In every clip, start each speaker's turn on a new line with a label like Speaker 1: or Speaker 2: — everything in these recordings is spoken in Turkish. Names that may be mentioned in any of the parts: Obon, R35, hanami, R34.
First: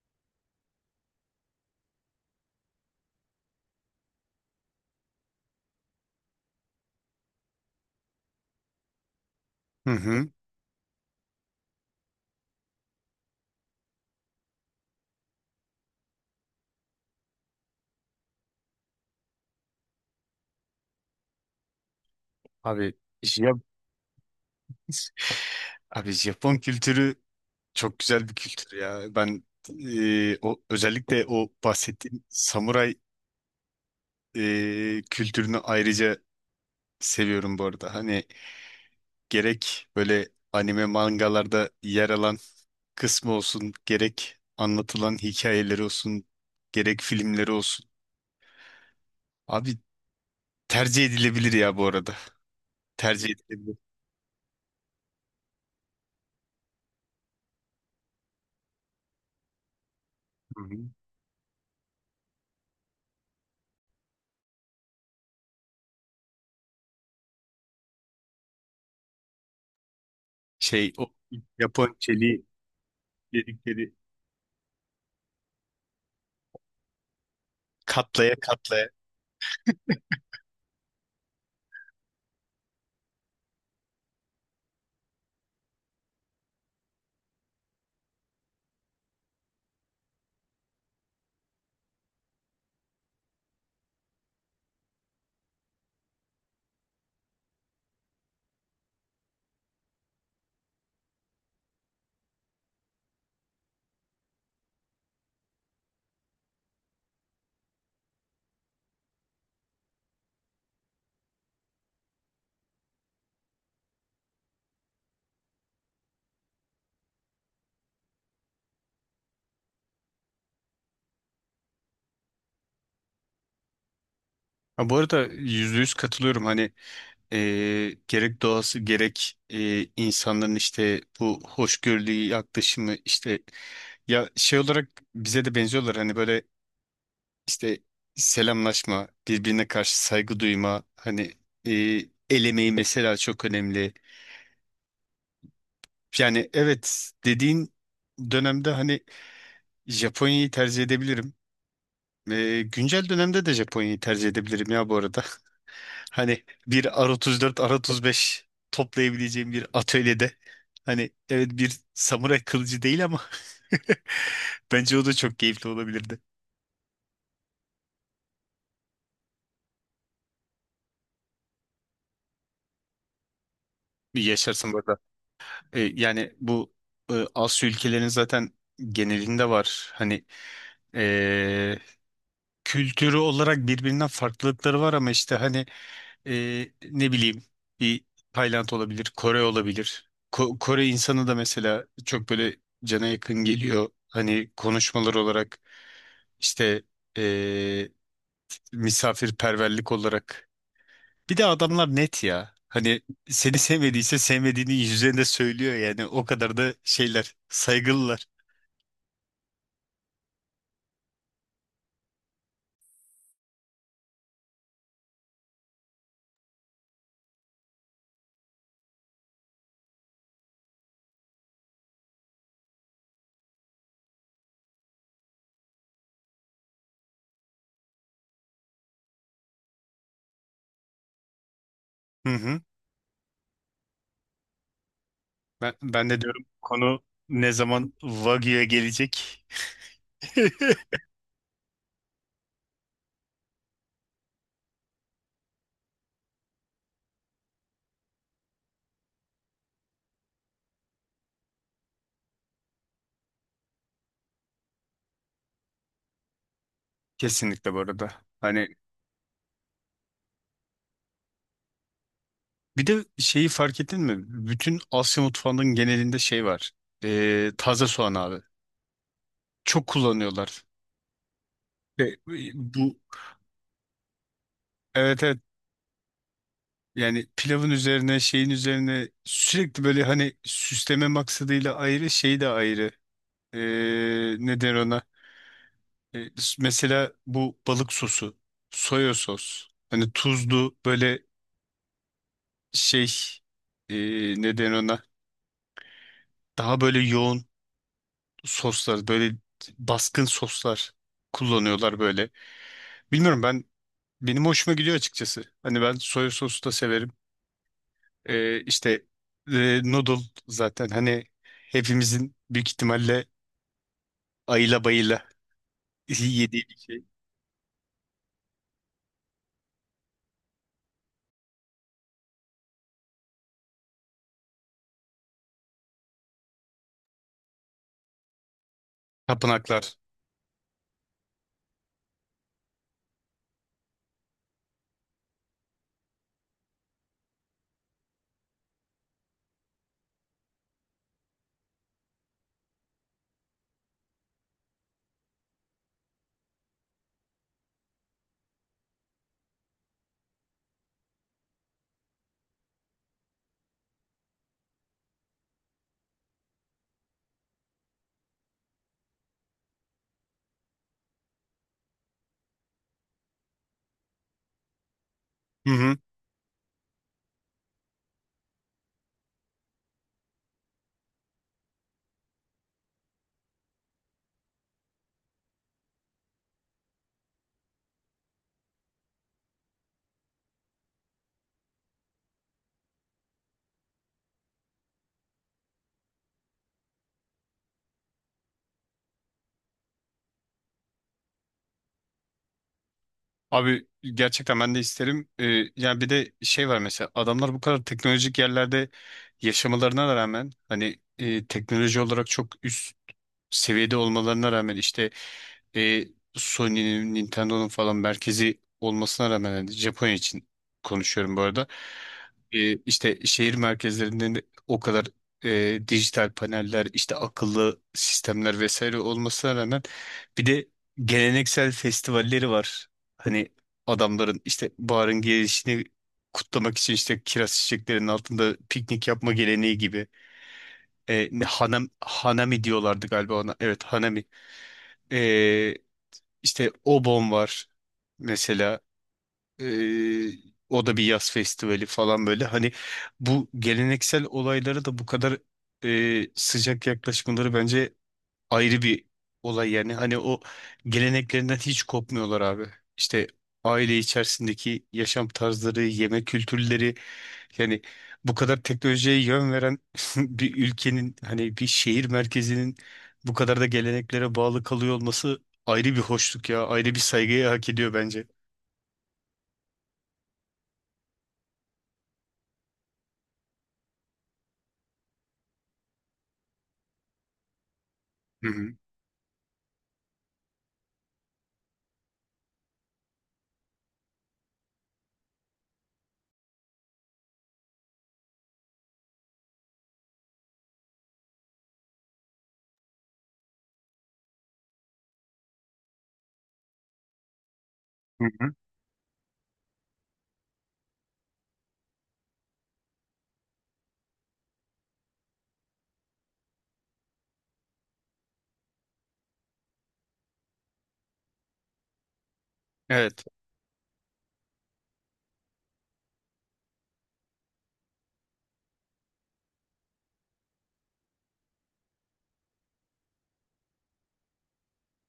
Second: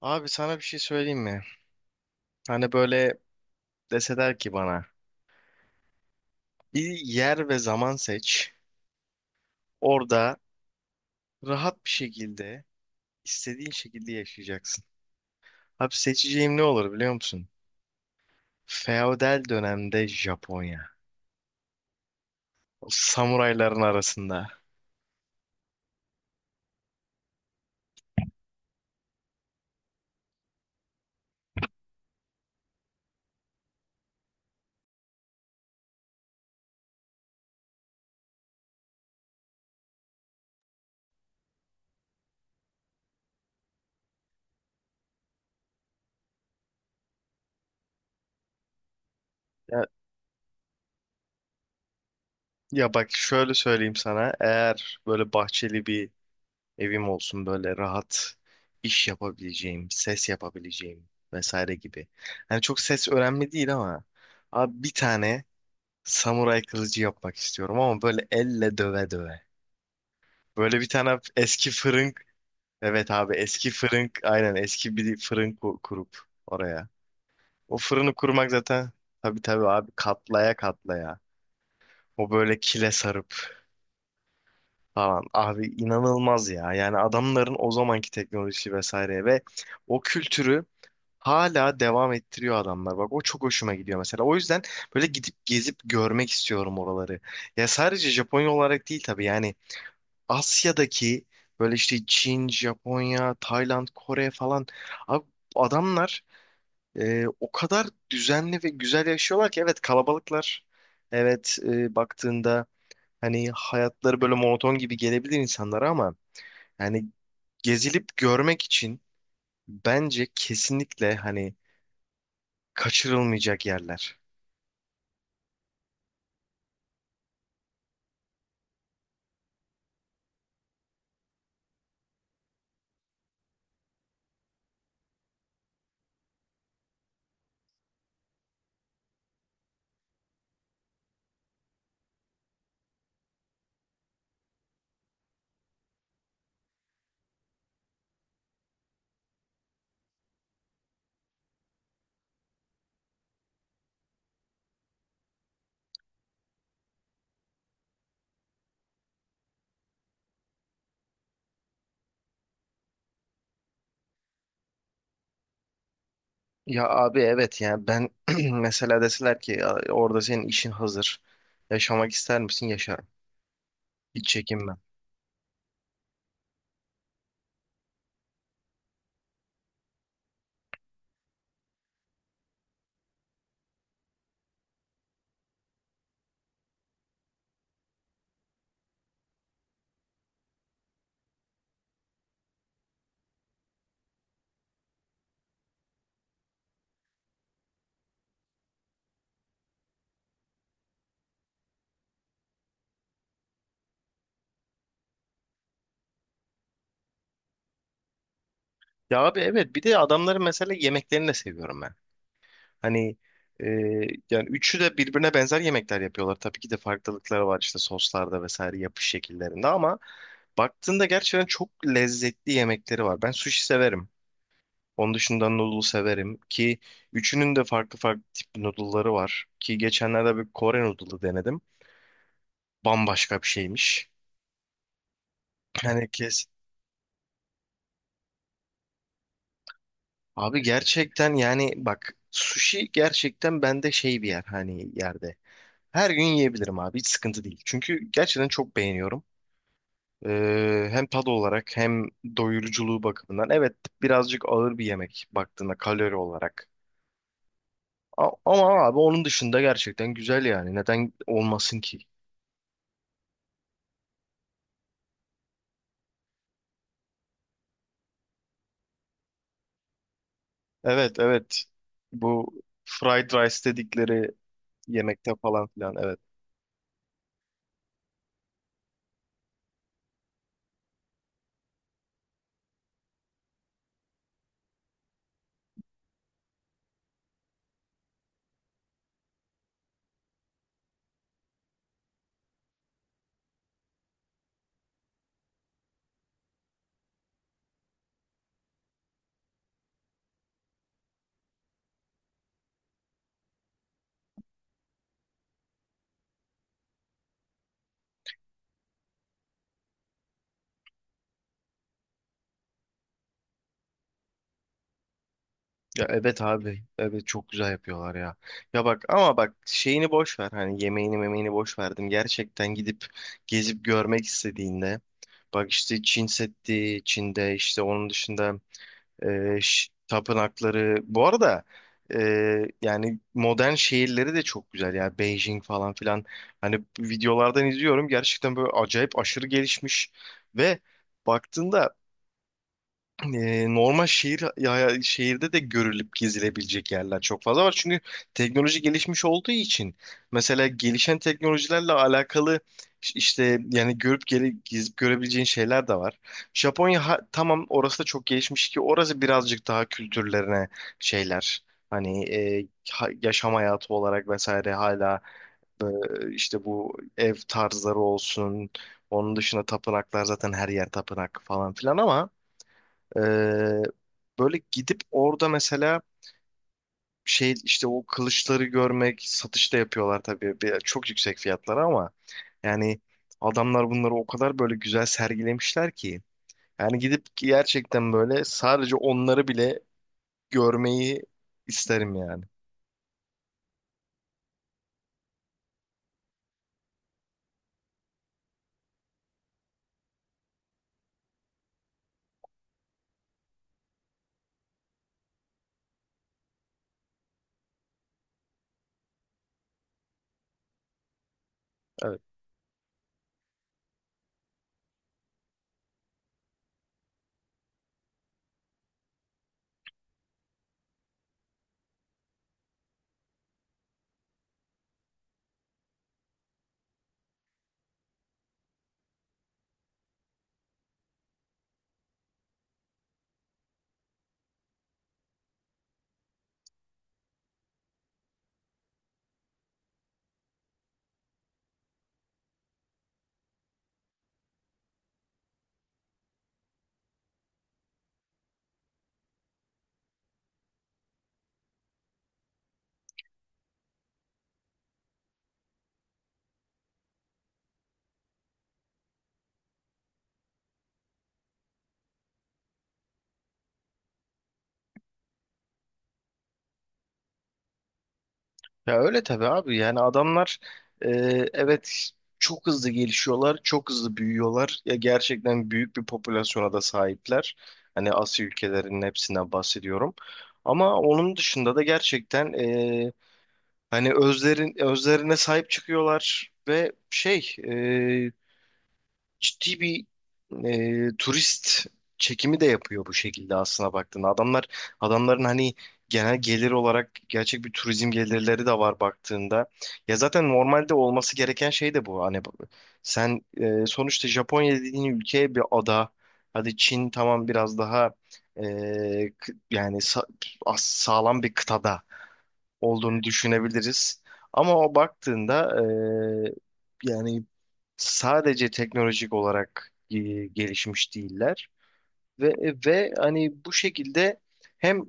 Speaker 1: Abi sana bir şey söyleyeyim mi? Hani böyle deseler ki bana bir yer ve zaman seç.
Speaker 2: Hı hı.
Speaker 1: Orada rahat bir şekilde istediğin şekilde yaşayacaksın. Abi seçeceğim ne olur biliyor musun? Feodal dönemde Japonya. O
Speaker 2: Abi, Jap
Speaker 1: samurayların arasında.
Speaker 2: abi Japon kültürü çok güzel bir kültür ya. O özellikle o bahsettiğim samuray kültürünü ayrıca seviyorum bu arada. Hani gerek böyle anime mangalarda yer alan kısmı olsun, gerek anlatılan hikayeleri olsun, gerek filmleri olsun. Abi
Speaker 1: Ya,
Speaker 2: tercih edilebilir ya bu arada.
Speaker 1: ya, bak
Speaker 2: Tercih
Speaker 1: şöyle
Speaker 2: edilebilir.
Speaker 1: söyleyeyim sana. Eğer böyle bahçeli bir evim olsun böyle rahat iş yapabileceğim, ses
Speaker 2: Hı hı.
Speaker 1: yapabileceğim vesaire gibi. Hani çok ses önemli değil ama abi bir tane Samuray kılıcı yapmak istiyorum ama böyle elle döve döve. Böyle bir
Speaker 2: O
Speaker 1: tane eski
Speaker 2: Japon
Speaker 1: fırın,
Speaker 2: çeliği
Speaker 1: evet abi eski
Speaker 2: dedikleri
Speaker 1: fırın, aynen eski bir fırın kurup oraya. O fırını
Speaker 2: katla
Speaker 1: kurmak zaten tabii tabii abi katlaya katlaya. O böyle kile sarıp falan. Abi inanılmaz ya. Yani adamların o zamanki teknolojisi vesaire ve o kültürü hala devam ettiriyor adamlar. Bak o çok hoşuma gidiyor mesela. O yüzden böyle gidip gezip görmek istiyorum oraları. Ya sadece Japonya olarak değil tabii yani Asya'daki böyle işte Çin, Japonya, Tayland, Kore falan abi adamlar o kadar düzenli ve güzel yaşıyorlar ki evet kalabalıklar. Evet baktığında hani hayatları böyle monoton gibi gelebilir insanlara ama yani gezilip görmek için bence kesinlikle hani kaçırılmayacak yerler.
Speaker 2: Ha, bu arada yüzde yüz katılıyorum. Hani gerek doğası gerek insanların işte bu hoşgörülü yaklaşımı ya şey olarak bize de benziyorlar. Hani böyle işte selamlaşma, birbirine karşı saygı duyma, hani e, el emeği mesela çok önemli. Yani evet dediğin dönemde hani Japonya'yı tercih edebilirim. Güncel dönemde de Japonya'yı tercih edebilirim ya bu arada. Hani bir R34, R35 toplayabileceğim bir atölyede. Hani evet bir samuray kılıcı değil ama bence o da çok keyifli olabilirdi.
Speaker 1: Ya abi evet yani ben mesela deseler ki "Ya orada senin işin hazır. Yaşamak ister misin? Yaşarım.
Speaker 2: Bir
Speaker 1: Hiç
Speaker 2: yaşarsın
Speaker 1: çekinmem."
Speaker 2: burada. Yani bu Asya ülkelerinin zaten genelinde var. Hani kültürü olarak birbirinden farklılıkları var ama işte hani ne bileyim bir Tayland olabilir, Kore olabilir. Kore insanı da mesela çok böyle cana yakın geliyor. Hani konuşmalar olarak işte e, misafirperverlik olarak. Bir de adamlar net ya. Hani seni sevmediyse sevmediğini yüzlerinde söylüyor yani. O kadar da şeyler, saygılılar.
Speaker 1: Ya abi evet bir de adamların mesela yemeklerini de seviyorum ben. Hani e, yani üçü de birbirine benzer yemekler yapıyorlar. Tabii ki de farklılıkları var işte soslarda vesaire yapış şekillerinde ama baktığında gerçekten çok lezzetli yemekleri var. Ben sushi severim. Onun dışında noodle severim ki üçünün de farklı farklı tip noodle'ları var. Ki geçenlerde bir Kore noodle'ı denedim.
Speaker 2: Hı hı.
Speaker 1: Bambaşka bir şeymiş.
Speaker 2: Ben,
Speaker 1: Yani
Speaker 2: ben de diyorum
Speaker 1: kes.
Speaker 2: konu ne zaman Wagyu'ya gelecek?
Speaker 1: Abi gerçekten yani bak sushi gerçekten bende şey bir yer hani yerde. Her gün yiyebilirim abi. Hiç sıkıntı değil. Çünkü gerçekten çok beğeniyorum. Hem tad olarak hem doyuruculuğu bakımından. Evet birazcık ağır bir yemek baktığında kalori olarak.
Speaker 2: Kesinlikle bu arada. Hani
Speaker 1: Ama abi onun dışında gerçekten güzel yani. Neden olmasın ki?
Speaker 2: bir de şeyi fark ettin mi? Bütün Asya mutfağının genelinde şey var. Taze soğan abi. Çok kullanıyorlar.
Speaker 1: Evet, evet.
Speaker 2: Ve
Speaker 1: Bu
Speaker 2: e, bu
Speaker 1: fried rice dedikleri
Speaker 2: evet
Speaker 1: yemekte
Speaker 2: evet
Speaker 1: falan filan. Evet.
Speaker 2: yani pilavın üzerine şeyin üzerine sürekli böyle hani süsleme maksadıyla ayrı şey de ayrı. Ne der ona? Ee, Mesela bu balık sosu. Soya sos. Hani tuzlu böyle şey ee, ne der ona? Daha böyle yoğun soslar, böyle baskın soslar kullanıyorlar böyle. Bilmiyorum, benim hoşuma gidiyor açıkçası. Hani ben soya sosu da severim. İşte e, noodle zaten hani hepimizin büyük ihtimalle ayıla bayıla
Speaker 1: Ya evet
Speaker 2: yediği bir
Speaker 1: abi.
Speaker 2: şey.
Speaker 1: Evet çok güzel yapıyorlar ya. Ya bak ama bak şeyini boş ver. Hani yemeğini memeğini boş verdim. Gerçekten gidip gezip görmek istediğinde bak işte Çin Seddi, Çin'de işte onun dışında
Speaker 2: Tapınaklar.
Speaker 1: tapınakları. Bu arada e, yani modern şehirleri de çok güzel. Yani Beijing falan filan. Hani videolardan izliyorum. Gerçekten böyle acayip aşırı gelişmiş ve baktığında normal şehir ya, şehirde de görülüp gezilebilecek yerler çok fazla var. Çünkü teknoloji gelişmiş olduğu için mesela gelişen teknolojilerle alakalı işte yani gezip görebileceğin şeyler de var. Japonya tamam orası da çok gelişmiş ki orası birazcık daha kültürlerine şeyler hani yaşam hayatı olarak vesaire hala
Speaker 2: Hı
Speaker 1: e,
Speaker 2: hı.
Speaker 1: işte bu ev tarzları olsun. Onun dışında tapınaklar zaten her yer tapınak falan filan ama ee, böyle gidip orada mesela şey işte o kılıçları görmek satışta yapıyorlar tabii bir, çok yüksek fiyatlara ama yani adamlar bunları o kadar böyle güzel sergilemişler ki yani gidip gerçekten böyle sadece onları bile görmeyi isterim yani.
Speaker 2: Abi gerçekten ben de isterim. Yani bir de şey var mesela adamlar bu kadar teknolojik yerlerde yaşamalarına rağmen hani teknoloji olarak çok üst seviyede olmalarına rağmen işte e, Sony'nin, Nintendo'nun falan merkezi olmasına rağmen hani Japonya için konuşuyorum bu arada. İşte şehir merkezlerinde de o kadar dijital paneller, işte akıllı sistemler vesaire olmasına rağmen bir de geleneksel festivalleri var. Hani adamların işte baharın gelişini kutlamak için işte kiraz çiçeklerinin altında piknik yapma geleneği gibi. Hanami diyorlardı galiba ona. Evet hanami. E, işte Obon var mesela. Ee, O da bir yaz festivali falan böyle. Hani bu geleneksel olaylara da bu kadar sıcak yaklaşmaları bence ayrı bir olay yani. Hani o geleneklerinden hiç kopmuyorlar abi. İşte aile içerisindeki yaşam tarzları, yemek kültürleri yani bu kadar teknolojiye yön veren bir ülkenin hani bir şehir merkezinin bu kadar da geleneklere bağlı kalıyor olması ayrı bir hoşluk ya. Ayrı bir saygıyı hak ediyor bence.
Speaker 1: Ya öyle tabii abi yani adamlar e, evet çok hızlı gelişiyorlar, çok hızlı büyüyorlar. Ya gerçekten büyük bir popülasyona da sahipler. Hani Asya
Speaker 2: Hı hı.
Speaker 1: ülkelerinin hepsinden bahsediyorum. Ama onun dışında da gerçekten hani özlerin özlerine sahip çıkıyorlar ve şey ciddi bir turist çekimi de yapıyor bu şekilde aslına baktığında. Adamların hani genel gelir olarak gerçek bir turizm
Speaker 2: Hı hı.
Speaker 1: gelirleri de var baktığında. Ya zaten normalde olması gereken şey de bu. Hani sen sonuçta Japonya dediğin ülke bir ada. Hadi Çin tamam biraz daha e, kı- yani sa- sağlam bir kıtada olduğunu
Speaker 2: Evet.
Speaker 1: düşünebiliriz. Ama o baktığında yani sadece teknolojik olarak gelişmiş değiller ve hani bu şekilde hem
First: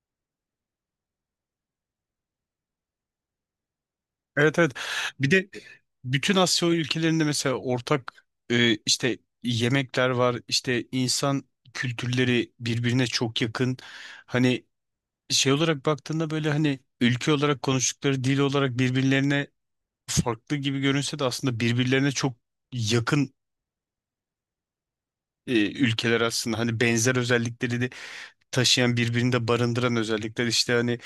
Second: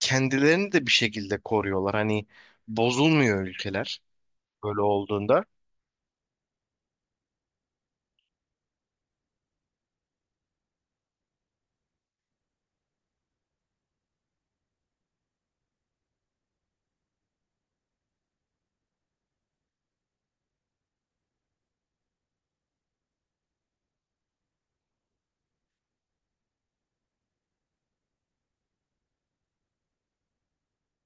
Speaker 1: kendilerini de bir şekilde koruyorlar. Hani bozulmuyor ülkeler
Speaker 2: Evet evet.
Speaker 1: böyle
Speaker 2: Bir
Speaker 1: olduğunda.
Speaker 2: de bütün Asya ülkelerinde mesela ortak e, işte yemekler var. İşte insan kültürleri birbirine çok yakın. Hani şey olarak baktığında böyle hani ülke olarak konuştukları dil olarak birbirlerine farklı gibi görünse de aslında birbirlerine çok yakın ülkeler aslında. Hani benzer özellikleri de taşıyan birbirinde barındıran özellikler işte hani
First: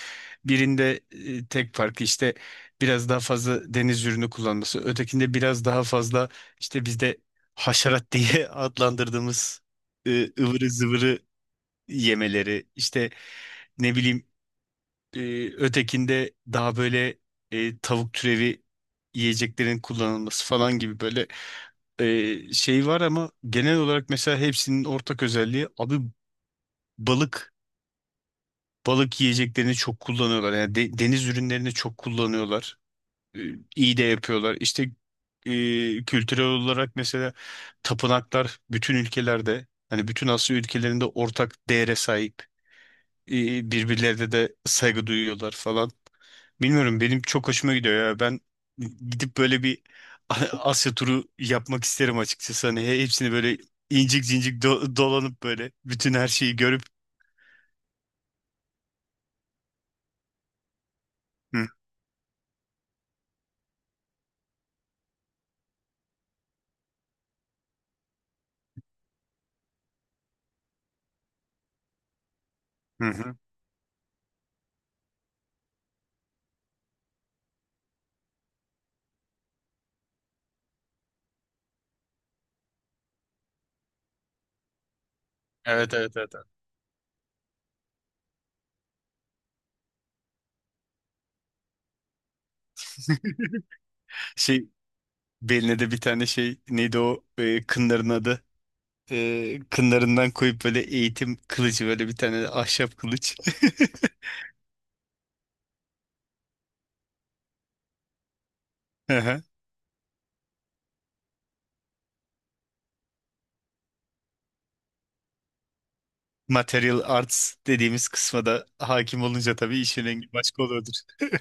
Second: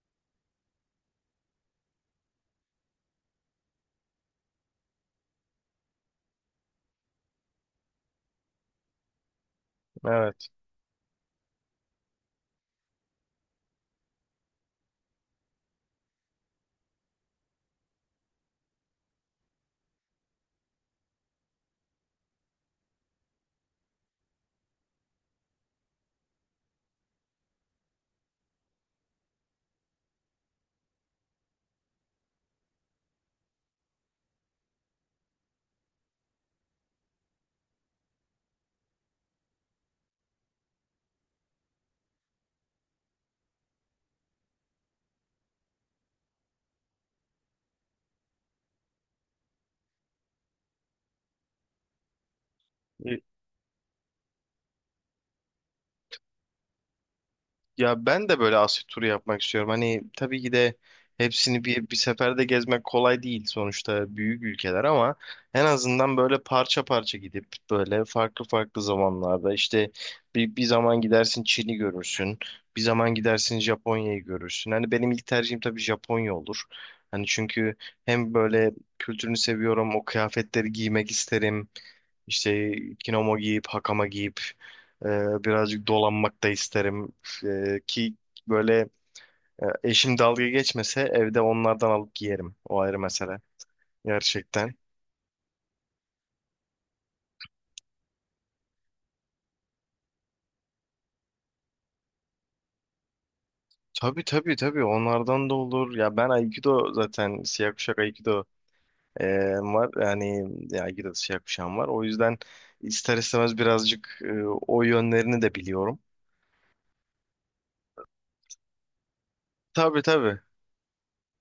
Speaker 2: birinde tek farkı işte biraz daha fazla deniz ürünü kullanması, ötekinde biraz daha fazla işte bizde haşerat diye adlandırdığımız
Speaker 1: Evet.
Speaker 2: ıvırı zıvırı yemeleri işte ne bileyim e, ötekinde daha böyle tavuk türevi yiyeceklerin kullanılması falan gibi böyle şey var ama genel olarak mesela hepsinin ortak özelliği abi balık balık yiyeceklerini çok kullanıyorlar. Yani deniz ürünlerini çok kullanıyorlar. Ee, İyi de yapıyorlar. İşte kültürel olarak mesela tapınaklar bütün ülkelerde hani bütün Asya ülkelerinde ortak değere sahip. Birbirlerine de saygı duyuyorlar falan. Bilmiyorum benim çok hoşuma gidiyor ya. Ben gidip böyle bir Asya turu yapmak isterim açıkçası. Hani hepsini böyle incik cincik dolanıp böyle bütün her şeyi görüp
Speaker 1: Ya ben de böyle Asya turu yapmak istiyorum. Hani tabii ki de hepsini
Speaker 2: Hı
Speaker 1: bir seferde gezmek kolay değil sonuçta büyük ülkeler ama en azından böyle parça parça gidip böyle farklı farklı zamanlarda işte bir zaman gidersin Çin'i görürsün. Bir
Speaker 2: hı.
Speaker 1: zaman
Speaker 2: Hı.
Speaker 1: gidersin Japonya'yı görürsün. Hani benim ilk tercihim tabii Japonya olur. Hani çünkü hem böyle kültürünü seviyorum, o kıyafetleri giymek isterim. İşte kimono giyip, hakama giyip e, birazcık
Speaker 2: Evet evet evet.
Speaker 1: dolanmak
Speaker 2: Evet.
Speaker 1: da isterim. Ki böyle eşim dalga geçmese evde onlardan alıp giyerim. O ayrı mesele.
Speaker 2: Şey
Speaker 1: Gerçekten.
Speaker 2: Beline de bir tane şey neydi o, kınların adı. Kınlarından koyup böyle eğitim kılıcı, böyle bir tane de ahşap kılıç.
Speaker 1: Tabii tabii tabii onlardan da olur. Ya ben Aikido zaten siyah kuşak Aikido
Speaker 2: Hı
Speaker 1: e,
Speaker 2: hı.
Speaker 1: var. Yani ya Aikido'da siyah kuşağım var. O yüzden ister istemez birazcık o yönlerini de biliyorum.
Speaker 2: Material arts dediğimiz kısma da hakim olunca tabii
Speaker 1: Tabii,
Speaker 2: işin rengi
Speaker 1: tabii.
Speaker 2: başka oluyordur.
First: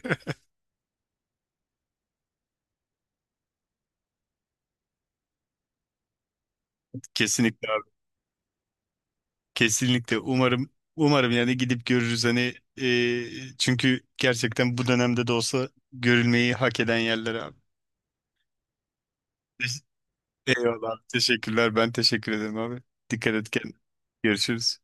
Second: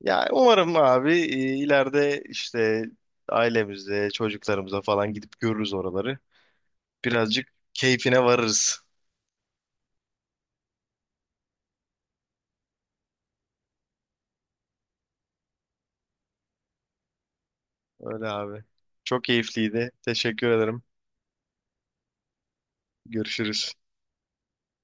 Speaker 1: Ya umarım abi ileride işte ailemize, çocuklarımıza falan gidip görürüz oraları. Birazcık
Speaker 2: Kesinlikle abi.
Speaker 1: keyfine varırız.
Speaker 2: Kesinlikle. Umarım yani gidip görürüz hani çünkü gerçekten bu dönemde de olsa görülmeyi hak eden yerler abi.
Speaker 1: Öyle abi. Çok
Speaker 2: Teş-
Speaker 1: keyifliydi. Teşekkür ederim.
Speaker 2: Eyvallah. Teşekkürler. Ben teşekkür ederim abi. Dikkat et
Speaker 1: Görüşürüz.
Speaker 2: kendine. Görüşürüz.